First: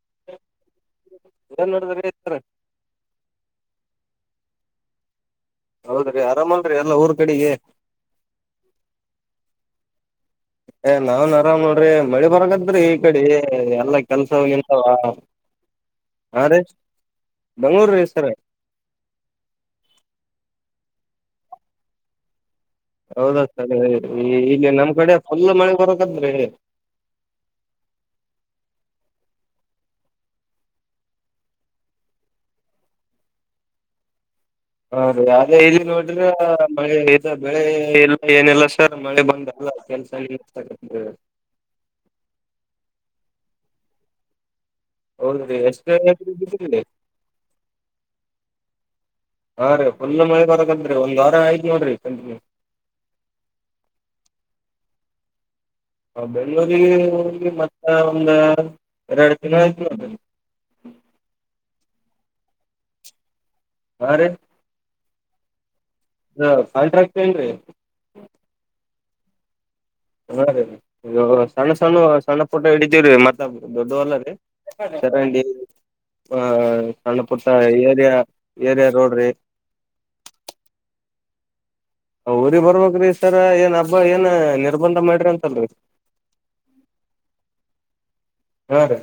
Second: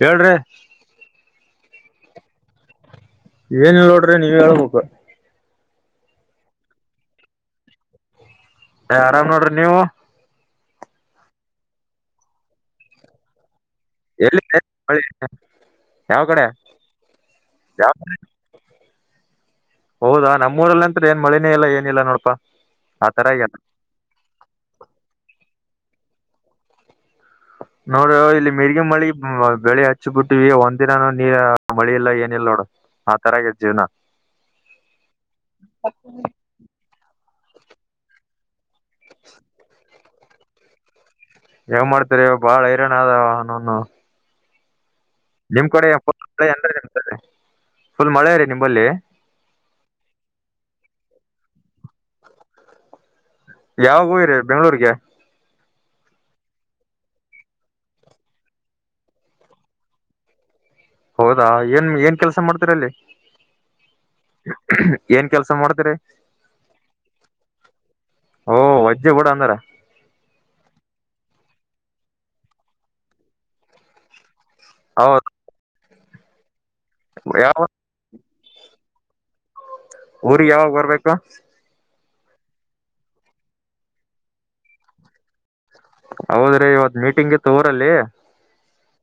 ಹೇಳ್ರಿ ಏನ್ ನೋಡಿದ್ರ ಇತಾರೆ ಏನ್ ನೋಡ್ರಿ ನೀವ್ ಹೇಳ್ಬೇಕು ಹೌದ್ರಿ ಆರಾಮಲ್ರರಿ ಎಲ್ಲ ಊರ್ ಕಡೆಗೆ ಆರಾಮ್ ನೋಡ್ರಿ ನೀವು ಏ ನಾವನ್ ಆರಾಮ್ ನೋಡ್ರಿ ಮಳಿ ಬರಕತ್ೀ ಈ ಕಡೆ ಎಲ್ಲ ಎಲ್ಲಿ ಕೆಲ್ಸಂತಾವ ಮಳಿ ಯಾವ್ ಕಡೆ ಹ ರ ಯಾವ ಮಂಗಳೂರು ಹೆಸರ ಹೌದಾ ನಮ್ಮೂರಲ್ಲ ಅಂ್ರ ಏನ್ ಮಳನೇ ಇಲ್ಲ ಏನಿಲ್ಲ ನೋಡಪಾ ಆ ತರ ಹೌದ ಆಗ್ಯದ ಸರ್ ಈ ಇಲ್ಲಿ ನಮ್ಮ್ ಕಡೆ ಫುಲ್ ಮಳೆ ಬರಕದ್ರೀ ಹ ನೋಡ ಇಲ್ಲಿ ಮಿರ್ಗಿ ಮಳಿ ಬೆಳಿ ಹಚ್ಚ ಬಿಟ್ಟಿವವಿ ಒಂದ್ಿನಾನ ನೀರ ಮಳಿ ಇಲ್ಲಾ ಏನ ಇಿಲ್ಲ ನೋಡ ಆ ತರಗ ಜೀವನ ಹೌದ ಯ ಇಲ್ಲಿ ನೋಡ್ರ ಬೆಳೆ ಎಲ್ಲ ಏನಲ್ಲ ಸರ್ ಮಳೆ ಬಂದಲ್ಲ ಕೆಲ್ಸ ನಿ ಹೆಂಗ ಮಾಡ್ತರಿ ಬಾಳ ಹಿರರಣ ಆದ ನನು ಹೌದ್ರಿ ನಿಮ್ ಎಷ್ಟ ಕಡೆ ಫುಲ್ನ್ ಬಿದ್ರಿ ನಿಮ ಫುಲ್ ಮಳೆ ರೀ ನಿಮ್ಮಲ್ಲಿ ಹಾ ರೀ ಫುಲ್ ಮೈ ಬರಕತ್ರಿ ಒಂದ್ ವಾರ ಆಯ್ತು ನೋಡ್ರಿ ಕಂಟಿನ್ಯೂ ಯಾವಾಗ ಹೋಯರಿ ಬೆಂಗ್ಳೂರ್ಗೆ ಹ ಬೆಂಗಳೂರು ಗೆ ಹೋಗಿ ಮತ್ತ ಒಂದ ಎರಡು ದಿನ ಆಯ್ತು ಹೌದಾ ಏನ್ ಏನ್ ಕೆಲ್ಸ ಮಾಡ್ತೀರಲ್ಲಿ ಹಾ ರೀ ಏನ್ ಕೆಲ್ಸ ಮಾಡ್ತರಿ ಕಾಂಟ್ರಾಕ್ಟ್ ಏನ್ರಿ ಓ ವಜ್ಜೆ ಬಿಡ ಅಂದಾರ ಹಾ ರೀ ಸಣ್ಣ ಸಣ್ಣ ಸಣ್ಣ ಪಫೋಟೋ ಹಡಿತೀವೀ ಮತ್ತ ದೊಡ್ಡವಲ್ಲ ರೀ ಹೌದ ಸರಿ ಆ ಸಣ್ಣಪುಟ್ಟ ಯಾವ ಏರಿಯಾ ಏರಿಯ ರೋಡ್್ರಿ ಊರಿಗೆಿಗೆ ಯಾವಾಗ ಬರ್ಬೇಕು ಅವಊ್ರ ಬರ್ಬ್ರಿ ಸರ್ ಏನ್ ಹಬ್ಬಾ ಏನ್ ನಿರ್ಬಂಧ ಮಾಡ್ರಿ ಅಂತಲ್ರಿ ಹೌದ್ರಿ ಇವತ್ ಮೀಟಿಂಗ್ಗೆ ತೋರಲ್ಲಿ ಹಾ ರೀ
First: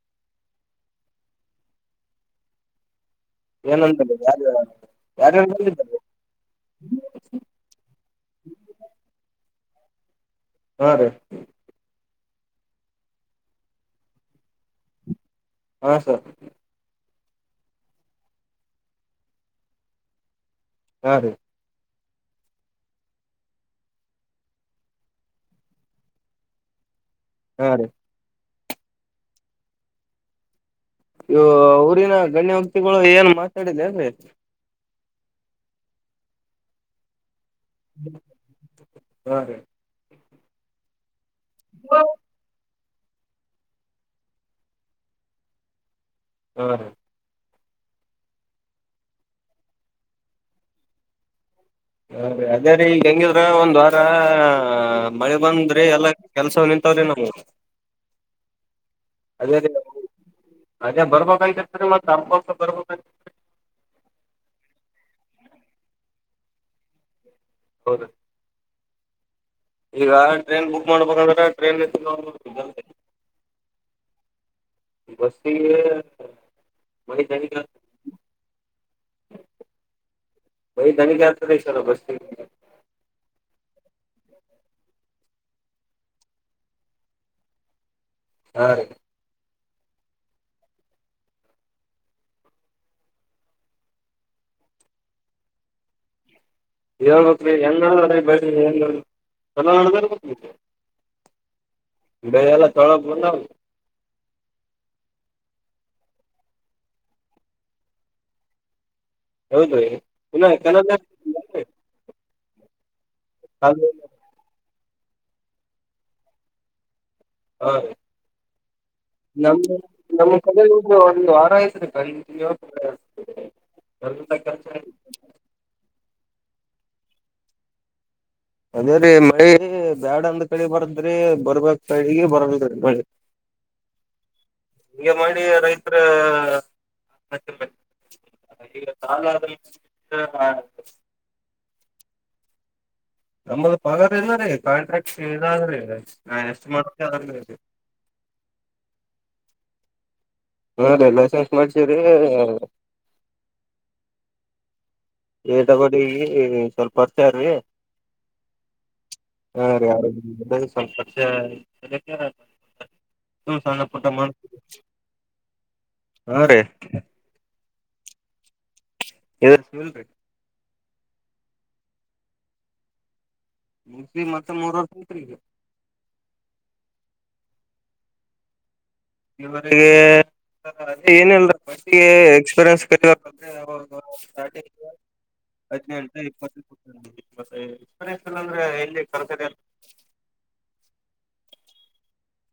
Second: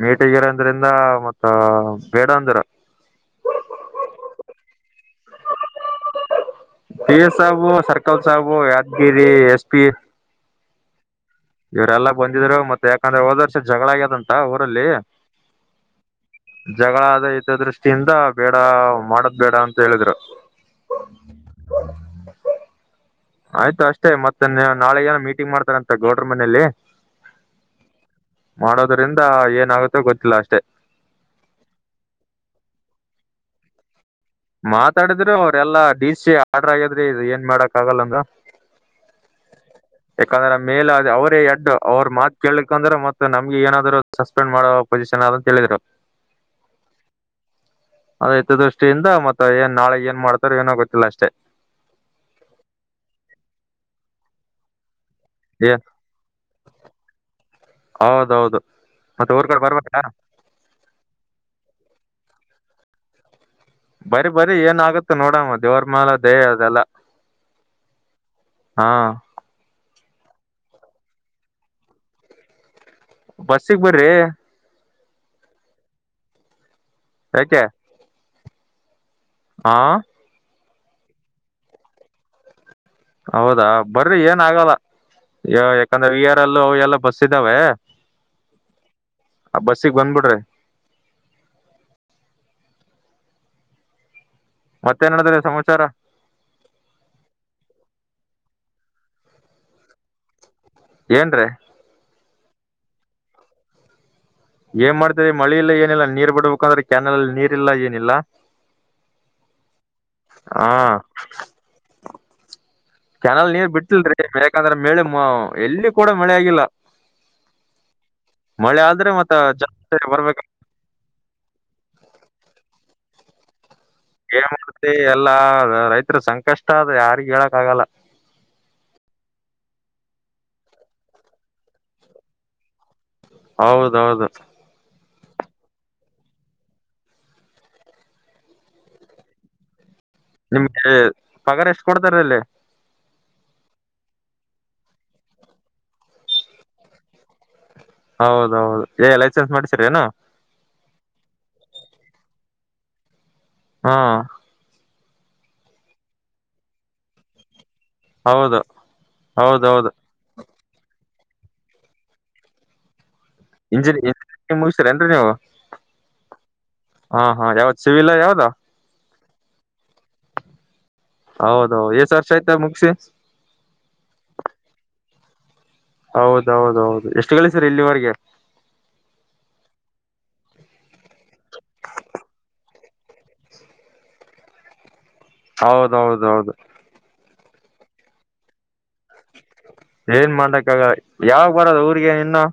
ಮೀಟಗಿರ ಅಂದ್ರಿಂದ ಮತ್ತ ಬೇಡ ಅಂದರ ಏನಂತಲ್ಲ ಯಾರ ಯಾರಿದ್ದಾರೆ ಪ ಎಸ್ ಸಾಬು ಸರ್ಕಲ್ ಸಾಬು ಯಾದಗಿರಿ ಎಸ್ ಪಿ ಹಾ ರೀ ಇವರೆಲ್ಲಾ ಬಂದಿದ್ರು ಮತ್ತೆ ಯಾಕಂದ್ರೆ ಹೋದ ವರ್ಷ ಜಗಳ ಆಗ್ಯದಂತ ಊರಲ್ಲಿ ಹಾ ಸರ್ ಹಿತ ದೃಷ್ಟಿಯಿಂದ ಬೇಡ ಮಾಡದ್ ಬೇಡ ಅಂತ ಹೇಳಿದ್ರು ಹಾ ರೀ ಆಯ್ತು ಅಷ್ಟೇ ಮತ್ತೆ ನಾಳೆ ಏನ ಮೀಟಿಂಗ್ ಮಾಡ್ತಾರಂತ ಗೌಡ್ರ ಮನೆಯಲ್ಲಿ ಹಾ ರೀ ಮಾಡೋದ್ರಿಂದ ಏನಾಗುತ್ತೆ ಗೊತ್ತಿಲ್ಲ ಅಷ್ಟೆ ಇ ಅವಊರಿನ ಗಣ್ಯ ವಕ್ತಿಗಳು ಏನ್ ಮಾತಾಡಿದೆ ಅಂದ್ರೀ ಮಾತಾಡಿದ್ರು ಅವ್ರೆಲ್ಲ ಡಿ ಸಿ ಆಡ್ರರ್ ಆಗಿದ್ರೆ ಇ ಏನ್ ಮಾಡ ಆಗಲ್ಲಂದ ಹಾ ರೀ ಯಾಕಂದ್ರೆ ಮೇಲೆ ಅದ ಅವರೇ ಹೆಡ್ ಅವ್ರ ಮಾತ ಕೇಳಕ್ ಯಂದ್ರೆ ಮತ್ತತ್ ನಮ್ಗೆ ಏನಾದ್ರು ಸಸ್ಪೆಂಡ್ ಮಾಡ ಪೊಸಿಷನ್ ಅಂತಾದ ಹೇಳಿದ್ರರು ಹಾ ರೀ ಅದು ಹಿತದೃಷ್ಟಿಯಿಂದ ಮತ್ತೆ ಏನ್ ನಾಳೆ ಏನ್ ಮಾಡ್ತಾರೋ ಏನೋ ಗೊತ್ತಿಲ್ಲ ಅಷ್ಟೆ ಹಾ ರೀ ಅದೇ ರೀ ಈಗ ಹೆಂಗಿದ್ರ ಒಂದು ವಾರ ಮಳೆ ಬಂದ್ರೆ ಏನ್ ಎಲ್ಲಾ ಕೆಲ್ಸ ನಿಂತವ್ರಿ ನಮವ ಹೌದೌದು ಮತ್ತೆ ಊರ್ ಅದೇ ಕಡೆ ಅದೇ ಬರ್ಬೇಕಾ ಅದೇ ಬರ್ಬೇಕ್ತರ್ತ ಮ ತ ಬರ್ಬ ಹ ಬರಿ ಬರಿ ಏನ ಆಗತ್ತ ನೋಡಮ್ಮ ದೇವರ ಮ್ಯಾಲ್ ದಯೆ ಅದೆಲ್ಲ ಹೌದು ಹಾ ಈಗ ಟ್ರೈನ್ ಬುಕ್ ಮಾಡ್ಬೇಕಂದ್ರೆ ಟ್ರೈನ್ಲ್ [unintelligible] ಬಸ್ಸಗ್ ಬರ್ರಿ ಬಸ್ಸಿಗೆ [inaudible] ಆ ಬ [unintelligible] ಸಲ ಬಸ್ತಿ ಹೌದಾ ಬರ್ರಿ ಏನ್ ಆಗಲ್ಲ ಯ ಯಾಕಂದ್ರೆ ವಿ ಆರ್ ಎಲ್ ಅಲ್ಲೂ ಬಸ್ ಇದ್ದಾವೆ ಹಾ ರೀ ಆ ಬಸ್ಸಕ್ಕೆ ಬಂದ ಬಿಡ್ರಿ ಮತ್ತೆನಡದ್ರ ಸಮಾಚಾರ ಹೇಳಬೇಕ ರೀ ಹೆಂಗ [unintelligible] ಚೊಲೋ ನಡತಾರಿ ಏನ್ ರಿ ಬೆ ಎಲ್ಲ ತಳ ಬಂದವ ಏನ್ ಮಾಡ್ತರಿ ಮಳಿ ಇಲ್ಲ ಏನಿಲ್ಲ ನೀರ್ ಬಿಡ್ಬೇಕಂದ್ರೆ ಕ್ಯಾನಲ್ ಅಲ್ಲಿ ನೀರ ಇಲ್ಲ ಏನಿಲ್ಲ. ಹೌದ ರೀ ಇನ್ನ ಹಾ ಚಾನಲ್ನಗ್ ಕೆನಲ್ ನೀರ್ ಬಿಟ್ಟಲ್ರಿ ಬೇಕಂದ್ರ ಮೇಳ ಎಲ್ಲಿ ಕೂಡ ಮಳೆ ಆಗಿಲ್ಲ ಹಾ ಮಳೆ ಆದ್ರೆ ಮತ್ತ ನಮ್ಮ ಜನ ನಮ್ಮ ಬರ್ಬೇಕ ಕಲ ಒಂದ್ ವಾರ ಆಯ್ತ್ರಿ ಬಂದ್ ಏನ್ ಮಾಡ್ತಿ ಎಲ್ಲಾ ರೈತರು ಸಂಕಷ್ಟ ಅ ಯಾರಿಗ ಹೇಳಕ್ ಆಗಲ್ಲ ಅದೇ ರೀ ಮಳಿ ಬ್ಯಾಡಂದ್ ಕಡೆ ಬರದ್ರಿ ಬರ್ಬೇಕಕ್ ಕಡೆಗ ಬರಲ್ ರಿ ಮಳೆ ಹೌದೌಹೌದು ಹೀಗೆ ಮಾಡಿ ರೈತರ [unintelligible] ಈಗ [unintelligible] ಆದ್ರ ನಿಮ್ಗೆ ಪಗಾರ ಎಷ್ಟು ಕೊಡ್ತಾರಲ್ಲಿ ನಮ್ಮ ಪಗಾರ ಇದ ರೀ ಕಾಂಟ್ರಾಕ್ಷನ ಇದ ರೀ ನಾ ಎಷ್ಟು ಮಾಡ್ತಾ ಅದರ ಮೇಲೆ ಡಿಪೆಂಡ್ ಹೌದೌಹೌದು ಏ ಲೈಸೆನ್ಸ್ ಮಾಡಿಸರ ಏನ ಹಾ ರೀ ಲೈಸೆನ್ಸ್ ಮಾಡ್ಸಿದ್ರಿ ಹಾ ಏ ತಗಡಿಗ ಸ್ವಲ್ಪ ಹೊರ್ತಾರಿ [inaudible] ಹೌದು ಅ ರ ಹೌದೌದು ಯಾರ ಪಕ್ಷ [unintelligible] ಇಂಜಿ [unintelligible] ಮಗ ಸ್ತ್ರೀ ಏನ್ರಿ ನೀವು ಹಾ ರೀ [inaudible] ಹ ಹಾ ಯಾವತ್ ಸಿಿವಿಲಾ ಯಾವುದಾ ಎ್ರ ಸಿವಿಲ್ ರಿ ಹೌದ ಹೌ ಎಷ್ಟ ವರ್ಷ ಆಯ್ತ ಮುಗಿಸಿ ಮುಂತ್ ಮತ್ತೆ ಮೂರವರ್ಂತ್ಗ [unintelligible] ಹೌದೌದೌದು ಎಷ್ಟು ಗಳಿಸಿರ್ ಇಲ್ಲಿವರೆಗೆ ಇ [unintelligible] ವಿಗೆ ಅದೇ ಏನಲ್ರಟ್ಟಿಗೆ ಎಕ್ಸ್ಪೀರಿಯನ್ಸ್, ಇರಬೇಕಂತೆ [unintelligible] ಸ್ಟಾರ್ಟಿಂಗ್ ಹದಿನಂಟ ಇಪ್ಪ ಹೌದೌದೌದು ಇಲ್ಲ ಅಂದ್ರೆ ಎಲ್ಲಿ ಕರ್ಸದೇ ಏನ್ ಮಾಡಕ್ಕಾಗ ಯಾವ ಬರದು ಊಿಗೆ ಇನ್ನು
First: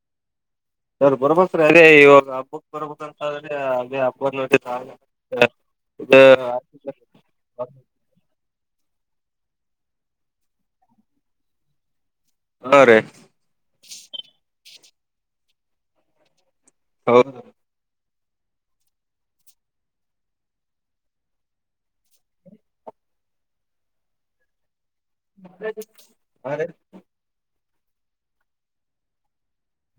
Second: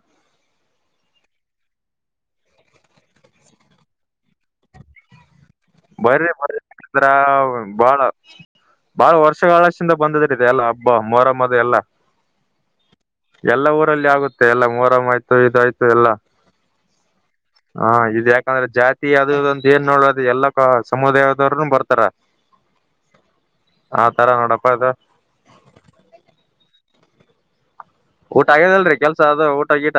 ಅವ ಬರ್ಬ್ರೀ ಅದೇ ಇವಾಗ ಹಬ್ಬಕ್ ಬರ್ಬಂತ್ರೆ ಅದೇ ಹಬ್ಬದ [unintelligible] ನೋಡ ಬರ್ರಿ ಬರ್ರ [unintelligible] ಬಾಳ ಬಾಳ ವರ್ಷ ಹಳಷ್ಟಿಂದ ಬಂದಿದ್ರ ಇದೆ ಎಲ್ಲಾ ಹಬ್ಬ ಮೊರ ಮರಿ ಎಲ್ಲ ಹಾ ರೀ [inaudible] ಎಲ್ಲ ಊರಲ್ಲಿ ಆಗುತ್ತೆ ಎಲ್ಲ ಮೋರಂ್ ಆಯ್ತು ಇದ ಆಯ್ತು ಎಲ್ಲಾ ಹೌದು ಹ ಇದ್ ಯಾಕಂದ್ರೆ ಜಾತಿ ಅದುದ ಒಂದು ಏನ್ ನೋಡೋದು ಎಲ್ಲ ಅ ಸಮುದಾಯದವರುನು ಬರ್ತಾರ [inaudible] ಆ ತರ ನೋಡಪ್ಪ ಅದು [inaudible] ಅದೆ ಊಟ ಆಗ್ಯದಲ್ರರಿ ಕೆಲ್ಸ ಅದು ಊಟ ಗೀಟ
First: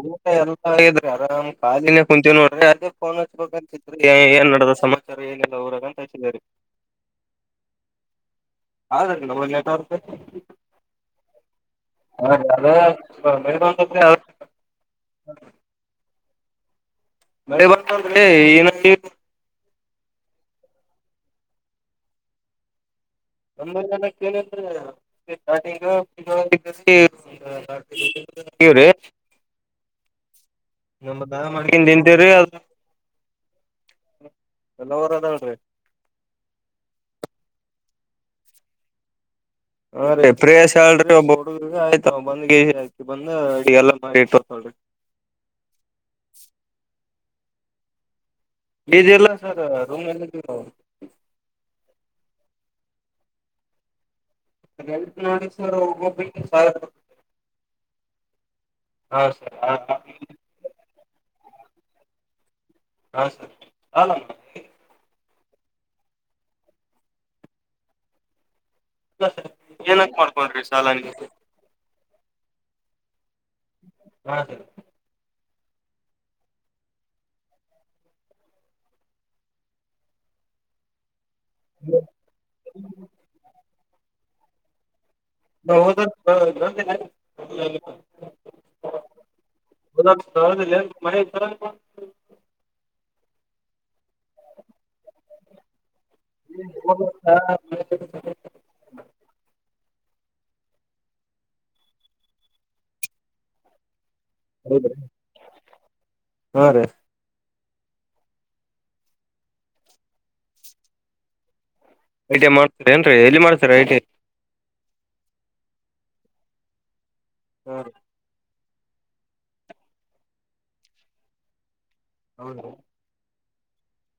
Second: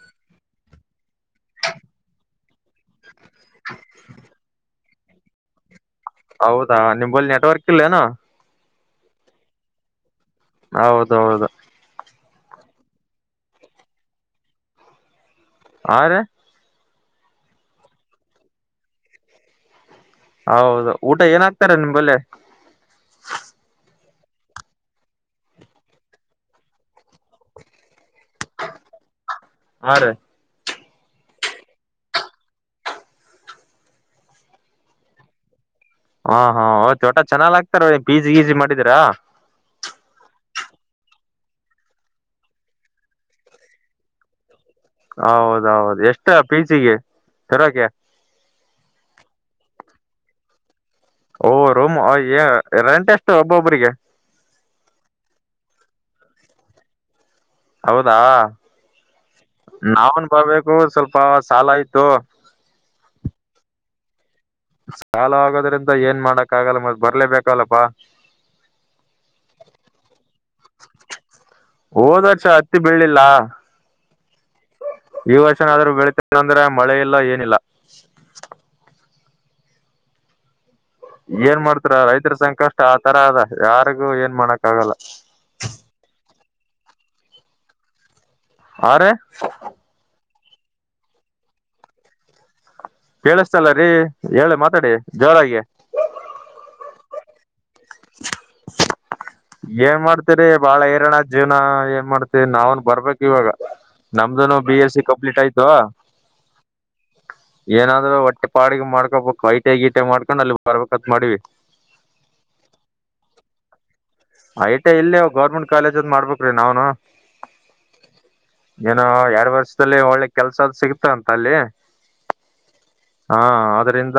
ಊಟ ಎಲ್ಲ ಇದ್ರ ಅರ್ ಖಾಲಿನೇ ಕುಂತೀವಿ ನೋಡ್ರಿ ಅದೇ ಫೋನ್ ಹಚ್ಬೇಕಂತಿದ್ರರಿ ಏನ್ ನಡದ ಸಮಾಜ ಸರ್ ಏನಿಲ್ಲಾ ಊರಾಗ ಹಚ್ಚಿದೇರಿ ಹೌದಾ ನಿಮಲ್ಲಿ ನೆಟ್ವರ್ಕ್ ಇಲ್ಲೇನು ಆಡವಾಗಿಲ್ಲ ನವ ನೆಟ್ವರ್ಕ್ ಹೌದ ಹೌದ ಸರ್ ಅದು ಮಳಿ ಬಂದ ತಕ್ಸನ ಹೋಗಿಬಿಡತದ ಹಾ ರೀ ಮಳಿ ಬಂತಂದ್ರಿ ಏನು ಕೀ ಹೌದು ಊಟ ಏನಾಗಕ್ತಾರ ನಿಮ್ಮಲ್ಲಿ ನಮ್ಮಲ್ಲಿ ಅನ್ನಾಕ ಏನು ಐತ್ರಿ ಚಾರ್ಟ್ ಪಿಜ್ಜಾ ಟಿಟ್ ನಾರ್ತ್ ತಿಂತೀವಿರಿ ಹಾ ರೀ ನಮ್ಮದ ನಾವ ಮಾಡಕೊಂಡ ತಿಂತೀವಿ ರೀ ಎಲ್ಲವರದಾಳ ರೀ ಹಾ ಹಾ ಒಟ್ಟ ಚೆನ್ನಾಗ ಆಗ್ತಾರ ಬೀಜಿ ಗೀಜಿ ಮಾಡಿದ್ರ ಹಾ ರೀ ಪ್ರೇಶ್ ಹೇಳಲ್ ಒಬ್ಬ ಹುಡುಗ ಆಯ್ತ ಬಂದ್ ಆಕಿ ಬಂದ ಅಡಿಗೆ ಎಲ್ಲ ಮಾಡಿ ಇಟ್ಟತಳರಿ ಕರೋಕೆ ಪಿಜಿ ಅಲ್ಲ ಸರ್ ರೂಮ್ ಓ ರೂಮ್ ಓ ರೆಂಟ್ ಎಷ್ಟು ಒಬ್ಬೊಬ್ಬ್ರಿಗೆ ರೆಂಟ್ ನೋಡಿ ಸರ್ ಒಬ್ಬೊಬ್ಬರರಿಗೆ ಬಾಳ್ ಅದಾವ ಹೌದಾ ನಾವನು ಬರ್ಬೇಕು ಸ್ವಲ್ಪ ಸಾಲಾ ಇತ್ತು ಹಾ ಸರ್ ಆಲ್ಲಾ ಆದರಿಂದ ಏನ್ ಮಾಡಕ್ ಆಗಲ್ಲ ಮತ್ತ ಬರ್ಲೇಬೇಕಲ್ಲಪ್ಪಾ ಲ್ಲ ಏನಕ್ ಮಾಡ್ಕೊಂಡ್ರಿ ಸಾಲ ನೀವು ಹೋದ ವರ್ಷ ಹತ್ತಿ ಬೆಳೀಲಿಲ್ಲ ಹಾ ಸರಿ ಟ ಕ್ಸ್ ಅದರ ವೆಟ್ ಇತ್ತ ಅಂದ್ರ ಮಳೆ ಇಲ್ಲ ಏನಿಲ್ಲ ಏನ ಮಾಡ್ತೀರಾ ರೈತರ ಸಂಕಷ್ಟ ಆತರ ಅದ ಯಾರಿಗೂ ಏನ ಮಾಡಕ ಆಗಲ್ಲ. ಹೌದ ಅಂತ ಹೆಂಗ ಆಗೆತ ಟಕ್ ಹಾ ರೀ ಟಕ್ ಹು ಹೌದ ಲೆ ಮಳಿ ಬರಂಗ ಬಂತ್ ಕೇಳಿಸ್ತಿಲ್ಲರೀ ಹೇಳಿ ಮಾತಾಡಿ ಜೋರಾಗಿ ಗ್ಗೋ ಗೋ ಗೋ ಹಾ ಬೇಕತಾ ಪೆಟ್ರೋಲ್ ಕಾಲಿ ಏನ ಮಾಡ್ತರಿ ಬಾಳ ಹೈರಾನ್ ಜೀವನ ಏನ ಮಾಡ್ತರಿ ನಾವನ ಬರ್ಬೇಕಕ್ ಇವಾಗ. ನಮ್ದುನು ಬಿ ಹೌದ್ರಿ ಎಸ್ ಸಿ ಕಂಪ್ಲೀಟ್ ಆಯ್ತು ಹಾ ರೀ ಏನಾದ್ರು ಹೊಟ್ಟೆ ಪಾಡಿಗೆ ಮಾಡ್ಕೊಬೇಕು ಐ ಟಿ ಐ ಗಿ ಟೈ ಮಾಡ್ಕೊಂಡ್ ಅಲ್ಲಿ ಬರ್ಬೇಕತ ಮಾಡೆವಿ. ಐಟಿ ಐ ಮಾದತ್ತಿರೆಂಡ್ರಿ ಎಲ್ಲಿ ಮಾಡ್ತ ಐ ಟಿ ಐ ಐಟಿಐ ಇಲ್ಲಿ ಗೌರ್ಮೆಂಟ್ ಕಾಲೇಜ ಅಲ್ಲಿ ಮಾಡ್ಬೇಕ್ರೀ ನಾವನು ಹು ರೀ ಏನೋ ಎರಡ್ ವರ್ಷದಲ್ಲಿ ಒಳ್ಳೆ ಕೆಲ್ಸ ಸಿಗ್ತ ಅಂತ ಅಲ್ಲಿ ಹೌದ ದ್ರಿ ಹಾ ಆದ್ರಂದ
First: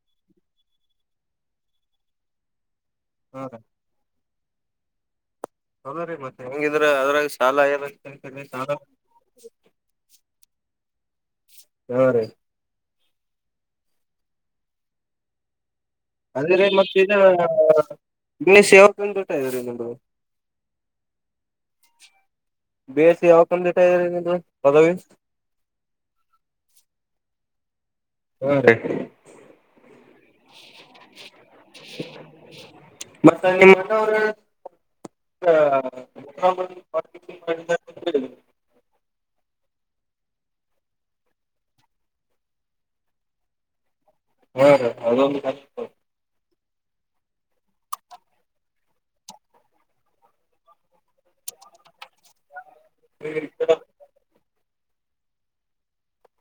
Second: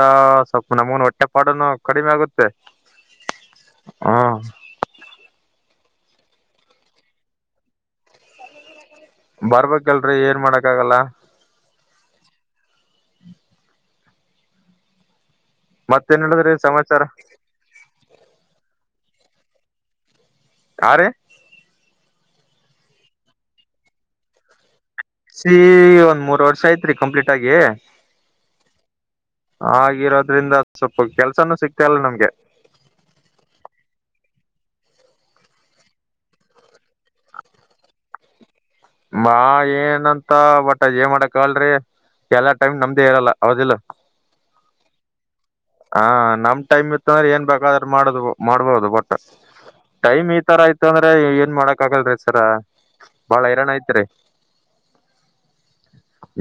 ಸ್ವಲ್ಪ ನಮಗುನು ಹೊಟ್ಟೆ ಪಾಡನು ಕಡಿಮೆ ಆಗುತ್ತೆ. ಹೌದ್ರಿ ಹಾ ರೀ ಟಕ್ ಹು ಹೌದ್ರಿ ಮತ್ತೆ ಹೆಂಗಿದ್ರ ಅದ್ರಾಗ ಸಾಲ ಎಲ್ಲಾ ಕೇಳಕೊಂಡೇನ್ ಸಾಲಾ ಬರ್ಬೇಕಲ್ಲರಿ ಏನ ಮಾಡಕ ಆಗಲ್ಲ ಹಾ ರೀ ಮತ್ತೇನ್ ಅದ ಹೇಳಿದ್ರಿ ರೀ ಮತ್ತ ಸಮಾಚಾರ ಏನ ನಿ ಸೇವಾ ತಂದ ದುಡ್ಡ ಇದ ಹಾರಿ ಬೇಸ ಯಾವಾಗ ತಂದೆತ ಇದ ನೀದು ಪದವಿ ಸಿ ಒಂದ್ ಮೂರ್ ವರ್ಷ ಆಯತ್ರಿ ಕಂಪ್ಲೀಟ್ ಆಗಿ ಹಾ ರೀ ಆಗಿರೋದ್ರಿಂದ ಸ್ವಲ್ಪ ಕೆಲ್ಸಾನೂ ಸಿಗ್ತ ಇಲ್ಲ ನಮ್ಮಗೆ ಮತ್ತ ನಿಮ್ಮ ಅವ್ರ ಮುಖ ಮಾಡ ಮಾ ಏನಂತ ಬಟ್ಟ ಜೇ ಮಾಡಕ್ಲ್ರಿ ಎಲ್ಲ ಟೈಮ್ ನಮ್ದೇ ಇರಲ್ಲ ಅವದಿಲ್ಲ ಹ್ಮ ಹ ಅ ಹಾ ನಮ್ ಟೈಮ್ ಇತ್ತ ಅಂದ್ರೆ ಏನ್ ಬೇಕಾದ್ರ ಮಾಡುದು ಮಾಡ್ಬೋದು ಬಟ್ಟ ಟೈಮ್ ಈ ತರ ಆಯತ ಅಂದ್ರೆ ಏನ್ ಮಾಡಕ್ ಆಗಲ್ರೀ ರ ಬಾಳ ಹೈರಾಣ ಐತ್ರಿ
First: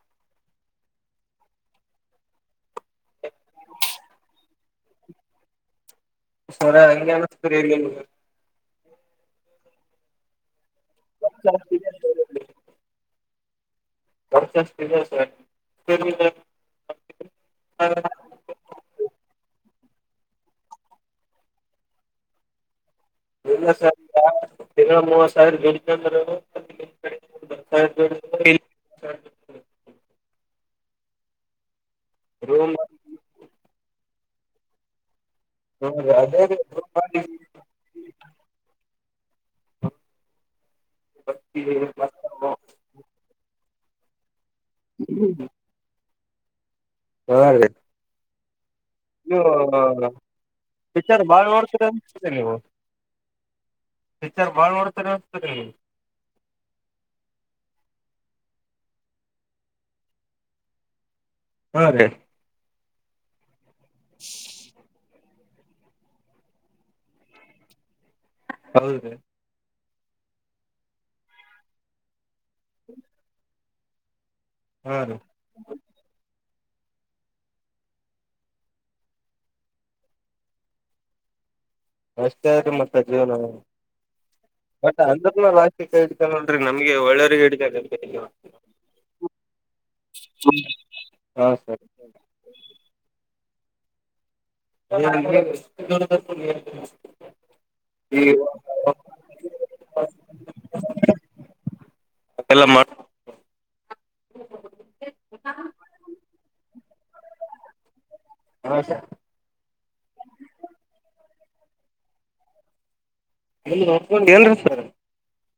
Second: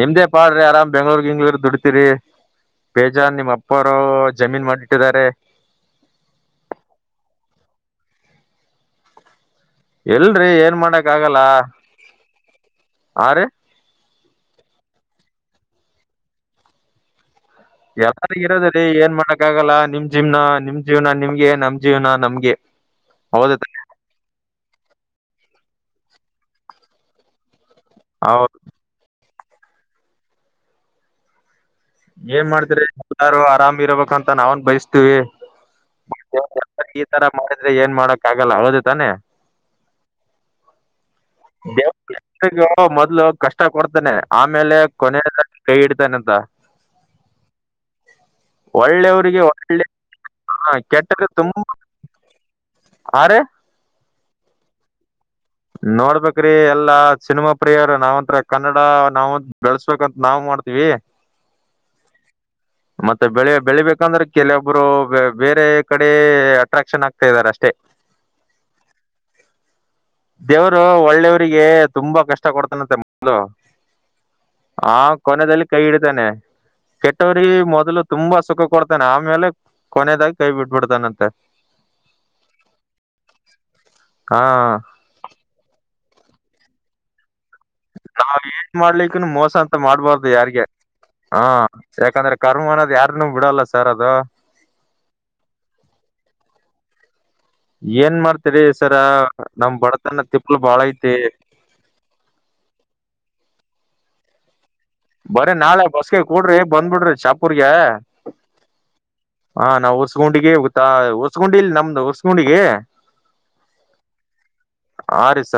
ನಿಮ್ದೇ ಪಾಡ್ರಿ ಆರಾಮ್ ಬೆಂಗ್ಳೂರ್ ಹಿಂಗ್ಳರ್ ದುಡ್ತಿರಿ ಬೇಜಾನ್ ನಿಮ್ ಅಪ್ಪ ಜಮೀನ್ ಮಾಡಿಟ್ಟಿದ್ದಾರೆ ಸರ ಹ ಎಲ್ರಿ ಏನ್ ಮಾಡಕ್ ಆಗಲ್ಲ ಆ ರೀ ಬರ್ಸ್ ಎಲ್ಲರಿ ಇರೋದ ರರಿ ಏನ್ ಮಾಡಕ್ ಆಗಲ್ಲ ನಿಮ ನಿ್ ಜೀವ್ನ ನಿಮ್ ಜೀವನ ನಿಮ್ಗೆ ನಮ್ ಜೀವನ ನಮ್ಗೆ ಹೌದ ಎ ಸಾವಿರ ತಿಂಗಳ ಮೂವತ್ತು ಸಾವಿರಂದ ಸ ಹೌದು ಏನ್ ರೂಮ್ ಮಾಡ್ತ್ರರಿ ಎಲ್ಲಾರು ಆರಾಮ್ ಇರಬೇಕಂತ ನಾವನ್ ಬಯಸ್ತೀವಿ ಅದೇ ರೀ ರೂಮ್ ಈ ತರ ಬಾಡಿಗಿ ಮಾಡಿದ್ರೆ ಏನ್ ಮಾಡಕ್ ಆಗಲ್ಲ ಅವದು ತಾನೇ ಹ ಗೂ ಮೊದ್ಲು ಕಷ್ಟ ಕೊಡ್ತಾನೆ ಆಮೇಲೆ ಕೊನ ಕೈ ಇಡ್ತಾನೆ ಅಂತ ದ ಹಾ ರೀ ಒಳ್ಳೆಯವರಿಗೆ ಒಳ್ಳೆ ಹ ಪಿಕ್ಚರ್ ಕೆಟ್ಟಕ್ಕೆ ಬಾಳ್ ತುಂಬಾ ನೋಡ್ತೀರ ಆ ರ ಟೀಚರ್ ಬಾಳ್ ನೋಡ್ತಾರೆ ನೋಡ್ಬೇಕೇ್ರಿ ಎಲ್ಲಾ ಸಿನಿಮಾ ಪ್ರಿಯರ ನಾವಂತ ಕನ್ನಡ ನಾವವು ಬೆಳಸ್ಬೇಕಂತ ನಾವವು ಮಾಡ್ತೀವಿ ಹಾ ರೀ ಮತ್ತೆ ಬೆಳಿ ಬೆಳಿಬೇಕಂದ್ರೆ ಕೆಲವೊಬ್ರು ಬೇರೆ ಕಡೆ ಅಟ್ರಾಕ್ಷನ್ ಆಗ್ತಾ ಇದಾರೆ ಅಷ್ಟೇ ಹೌದು ದೇವರು ಒಳ್ಳೆಯವರಿಗೆ ತುಂಬಾ ಕಷ್ಟ ಕೊಡ್ತನಂತೆ ಹಾ ಕೊನೆದಲ್ಲಿ ಕೈ ಹಿಡತಾನೆ ಕೆಟ್ಟವರಿಗೆ ಮೊದ್ಲು ತುಂಬಾ ಸುಖ ಕೊಡ್ತಾನೆ ಆಮೇಲೆ ಕೊನೆದಾಗಿ ಕೈ ಬಿಟ್ಬಿಡ್ತಾನಂತೆ ಅಷ್ಟೇ ಆೆ ಮತ್ತೆ ಜೀವನ ಹಾ ಬಟ್ ಅ ಲಾಸ್ ಕಡ್ ನೋ್ರರಿ ನಮಗೆ ಒಳ್ಳರಿಗೆ ನಾವ್ ಏನ್ ಮಾಡ್ಲಿಕ್ಕ ಮೋಸ ಅಂತ ಮಾಡ್ಬಾರ್ದು ಯಾರ್ಿಗೆ ಹಾ ಯಾಕಂದ್ರೆ ಕರ್ಮ ಅನ್ನೋದ್ ಯಾರನ್ನುೂ ಬಿಡಲ್ಲ ಸರ್ ಅದು ಏನ್ ಮಾಡ್ತರಿ ಸರ ನಮ ಬಡತನ ತಿಪ್ಪಲು ಬಾಳ ಐತಿ ಅದೆಲ್ಲ ಮಾಡ ಬರ ನಾಳೆ ಬಸ್ಗೆ ಕೂಡ್ರಿ ಬಂದ್ಬಿಡ್ರಿ ಚಾಪೂರ್ಗೆ ಹಾ ಸ ಹಾ ನಾ್ ಒರ್ಸ್ಗುಂಡಿಗೆಾ ಹೊರ್ಗುಂಡಿ ಇಲ್ ನಮ್ದ್ ಒರ್ಸ್ುಂಡಿಗೆ ಅಲ್ಲ ಒಕೊಂಡ್ ಎಲ್ರಿೀ ಸರ್ ರೀ ಸ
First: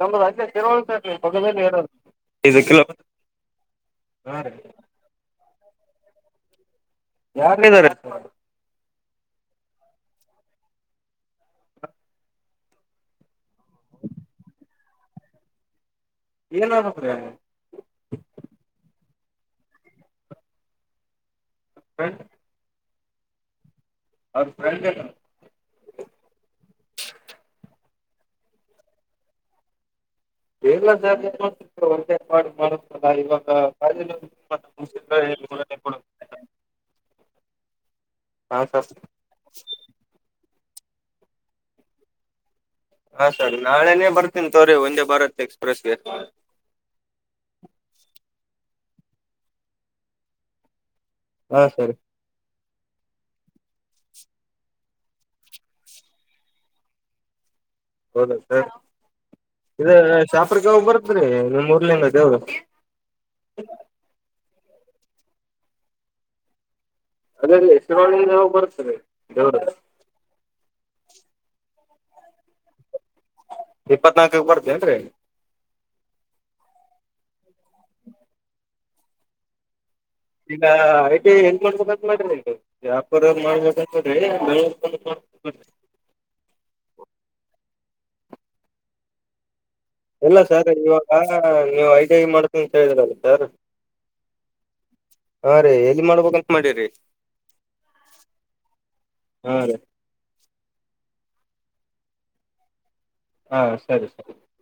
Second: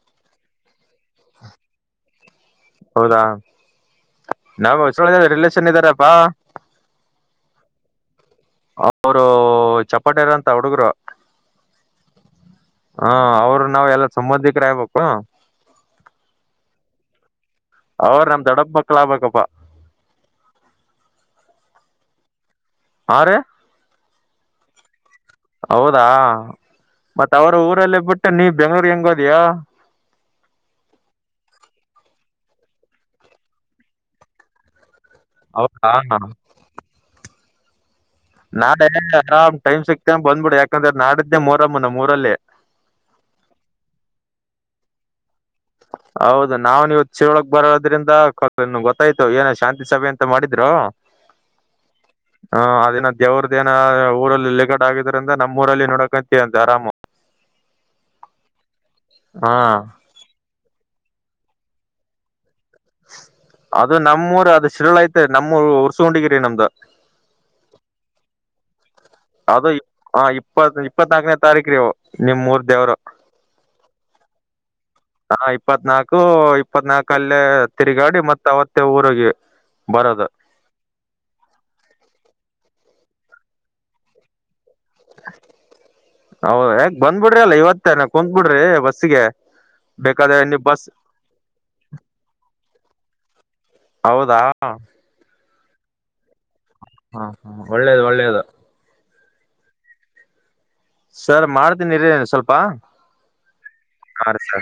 ನಮ್ದ ಅದ ತಿರುವವಳಂತರಿ ಪೊಗದ ಹೇಳ ಹೌದಾ ಹಾ ರೀ ನಾ ರಿಲೇಷನ್ ಇದ್ದಾರಪ್ಪಾ ಯಾರ್ನರ್ತ ಅವರು ಚಪ್ಪಾಟಿಯಾರ ಅಂತ ಹುಡುಗರು ಹಾ ಅವರು ನಾವ ಎಲ್ಲ ಸಂಬಂಧಿಕರಗ್ಬೇಕು ಏನ್ತ್ರ ಅವ್ರ ನಮ್ ದಡಪ್ಪ ಮಕ್ಳಾಗಗ್ಬೇಕಪ್ಪ ಹ ಹ ಅವೌದ ್ರಂಡ್ ಹೌದಾ ಮತ್ತ ಅವ್ರ ಊರಲ್ಲೇ ಬಿಟ್ಟು ನೀವ ಬೆಂಗ್ಳೂರ್ ಹೆಂಗೋದಯ ಬೇಲ ಜ ಹೊಟೆ ಮಾಡಿ ಮಾಡಲ್ಲ ಇವಾಗ ತುಂಬ ಹೌದ ಹಾ ಹ ಹಾ ನಾಡ ಸರ್ ಆರಾಮ್ ಟೈಮ್ ಸಿಗ್ತೇ ಬಂದ್ಬಿಡು ಯಾಕಂದ್ರೆ ನಾಡಿದ್ದೆ ಮೂರಮ್ಮನ ಮೂರಲ್ಲಿೇ ಹಾ ಸರಿ ನಾಳೆನೇ ಬರ್ತೀನಿ ತೋ್ರಿ ಒಂದೇ ಬರತ್ ಹೌದು ನಾವವು ನೀವು ಚಿರ ಒಳಗ್ ಬರೋದ್ರಿಂದ ಗೊತ್ತ ಗ ಆಯ್ತು ಏನ ಶಾಂತಿ ಸಭೆ ಅಂತ ಮಾಡಿದ್ರು ಹಾ ಸರಿ ಹ ಅದೇನೋ ದೇವ್ರದ್ ಏನೋ ಊರಲ್ಲಿ ಲೆಗ ಆಗಿದ್ರಿಂದ ನಮ್ಮ್ ಊರಲ್ಲಿ ನೋಡಕಂತೀವಿ ಅಂತ್ ಆರಾಮು. ಹೌದ ಸರ್ ಹಾ ಇದ್ ಶಾಪರ್ಕ್ಕೆ ಯಾವಗ್ ಬರ್ತ್ರೀ ನಿಮ್ಮ್ ಊರ್ಲಿಂದ ದೇವರು ಅದು ನಮ್ಮೂರ್ ಅದು ಶಿರಳ ತೆ ನಮ್ಮೂ ಉರ್ಸಕೊಂಡಿಗಿರಿ ನಮ್ದ ಅದೇಲ್ಲಿ ಶರವಣಿ ನಾವ ಬರ್ತ್ತದೆ ದೇವರದ ಇಪ್ಪತ್ನಾಾಕನೇ ತಾರೀಕ ರವು ನಿಮ್ ಮೂರ್ ದೇವ್ರು ಇಪ್ಪತ್ನಾಲ್ಕ ಬರ್ ಹಾ ಇಪ್ಪತ್ನಾಲ್ಕು ಇಪ್ಪತ್ನಾಕ ಅಲ್ಲೇ ತಿರುಗಾಡಿ ಮತ್ ಅವತ್ತೆ ಊರರಿಗೆ ಇಲ್ಲ ಐಟ ಹೆಂಗ ಮಾಡ್ಬೇಕಂತ ಮಾಡ್ರಿ ಇ ಯ್ಯಾಪಾರ ಮಾಡ್ಬೇಕಂತ ಮಾಡ್ರಿ ನ ಹೌದ ಯಾಕ ಬಂದ್ಬಿಡ್ರಿ ಅಲ್ಲ ಇವತ್ತೇನ ಕುತ್ ಬಿಿಡ್ರಿ ಬಸ್ಸಗೆ ಇಲ್ಲ ಸರ್ ಇವಾಗ ನೀವು ಐ ಟಿ ಐ ಮಾಡಕ ಅಂತ ಹೇಳಿದಿರಲ್ಲ ಸರ್ ತ್ತ ಹಾ ರೀ ಎಲ್ಲಿ ಮಾಡ್ಬಬೇಕ ಹಾ ಹ ಒಳ್ಳೇದ್ ಒಳ್ಳೇದು ಹಾ ರೀ ಸರ್ ಮಾಡ್ತೀನಿರಿ ಸ್ವಲ್ಪ ಹಾ ಸರಿ ಹಾ ಸರಿ. ರೀ ಸರ್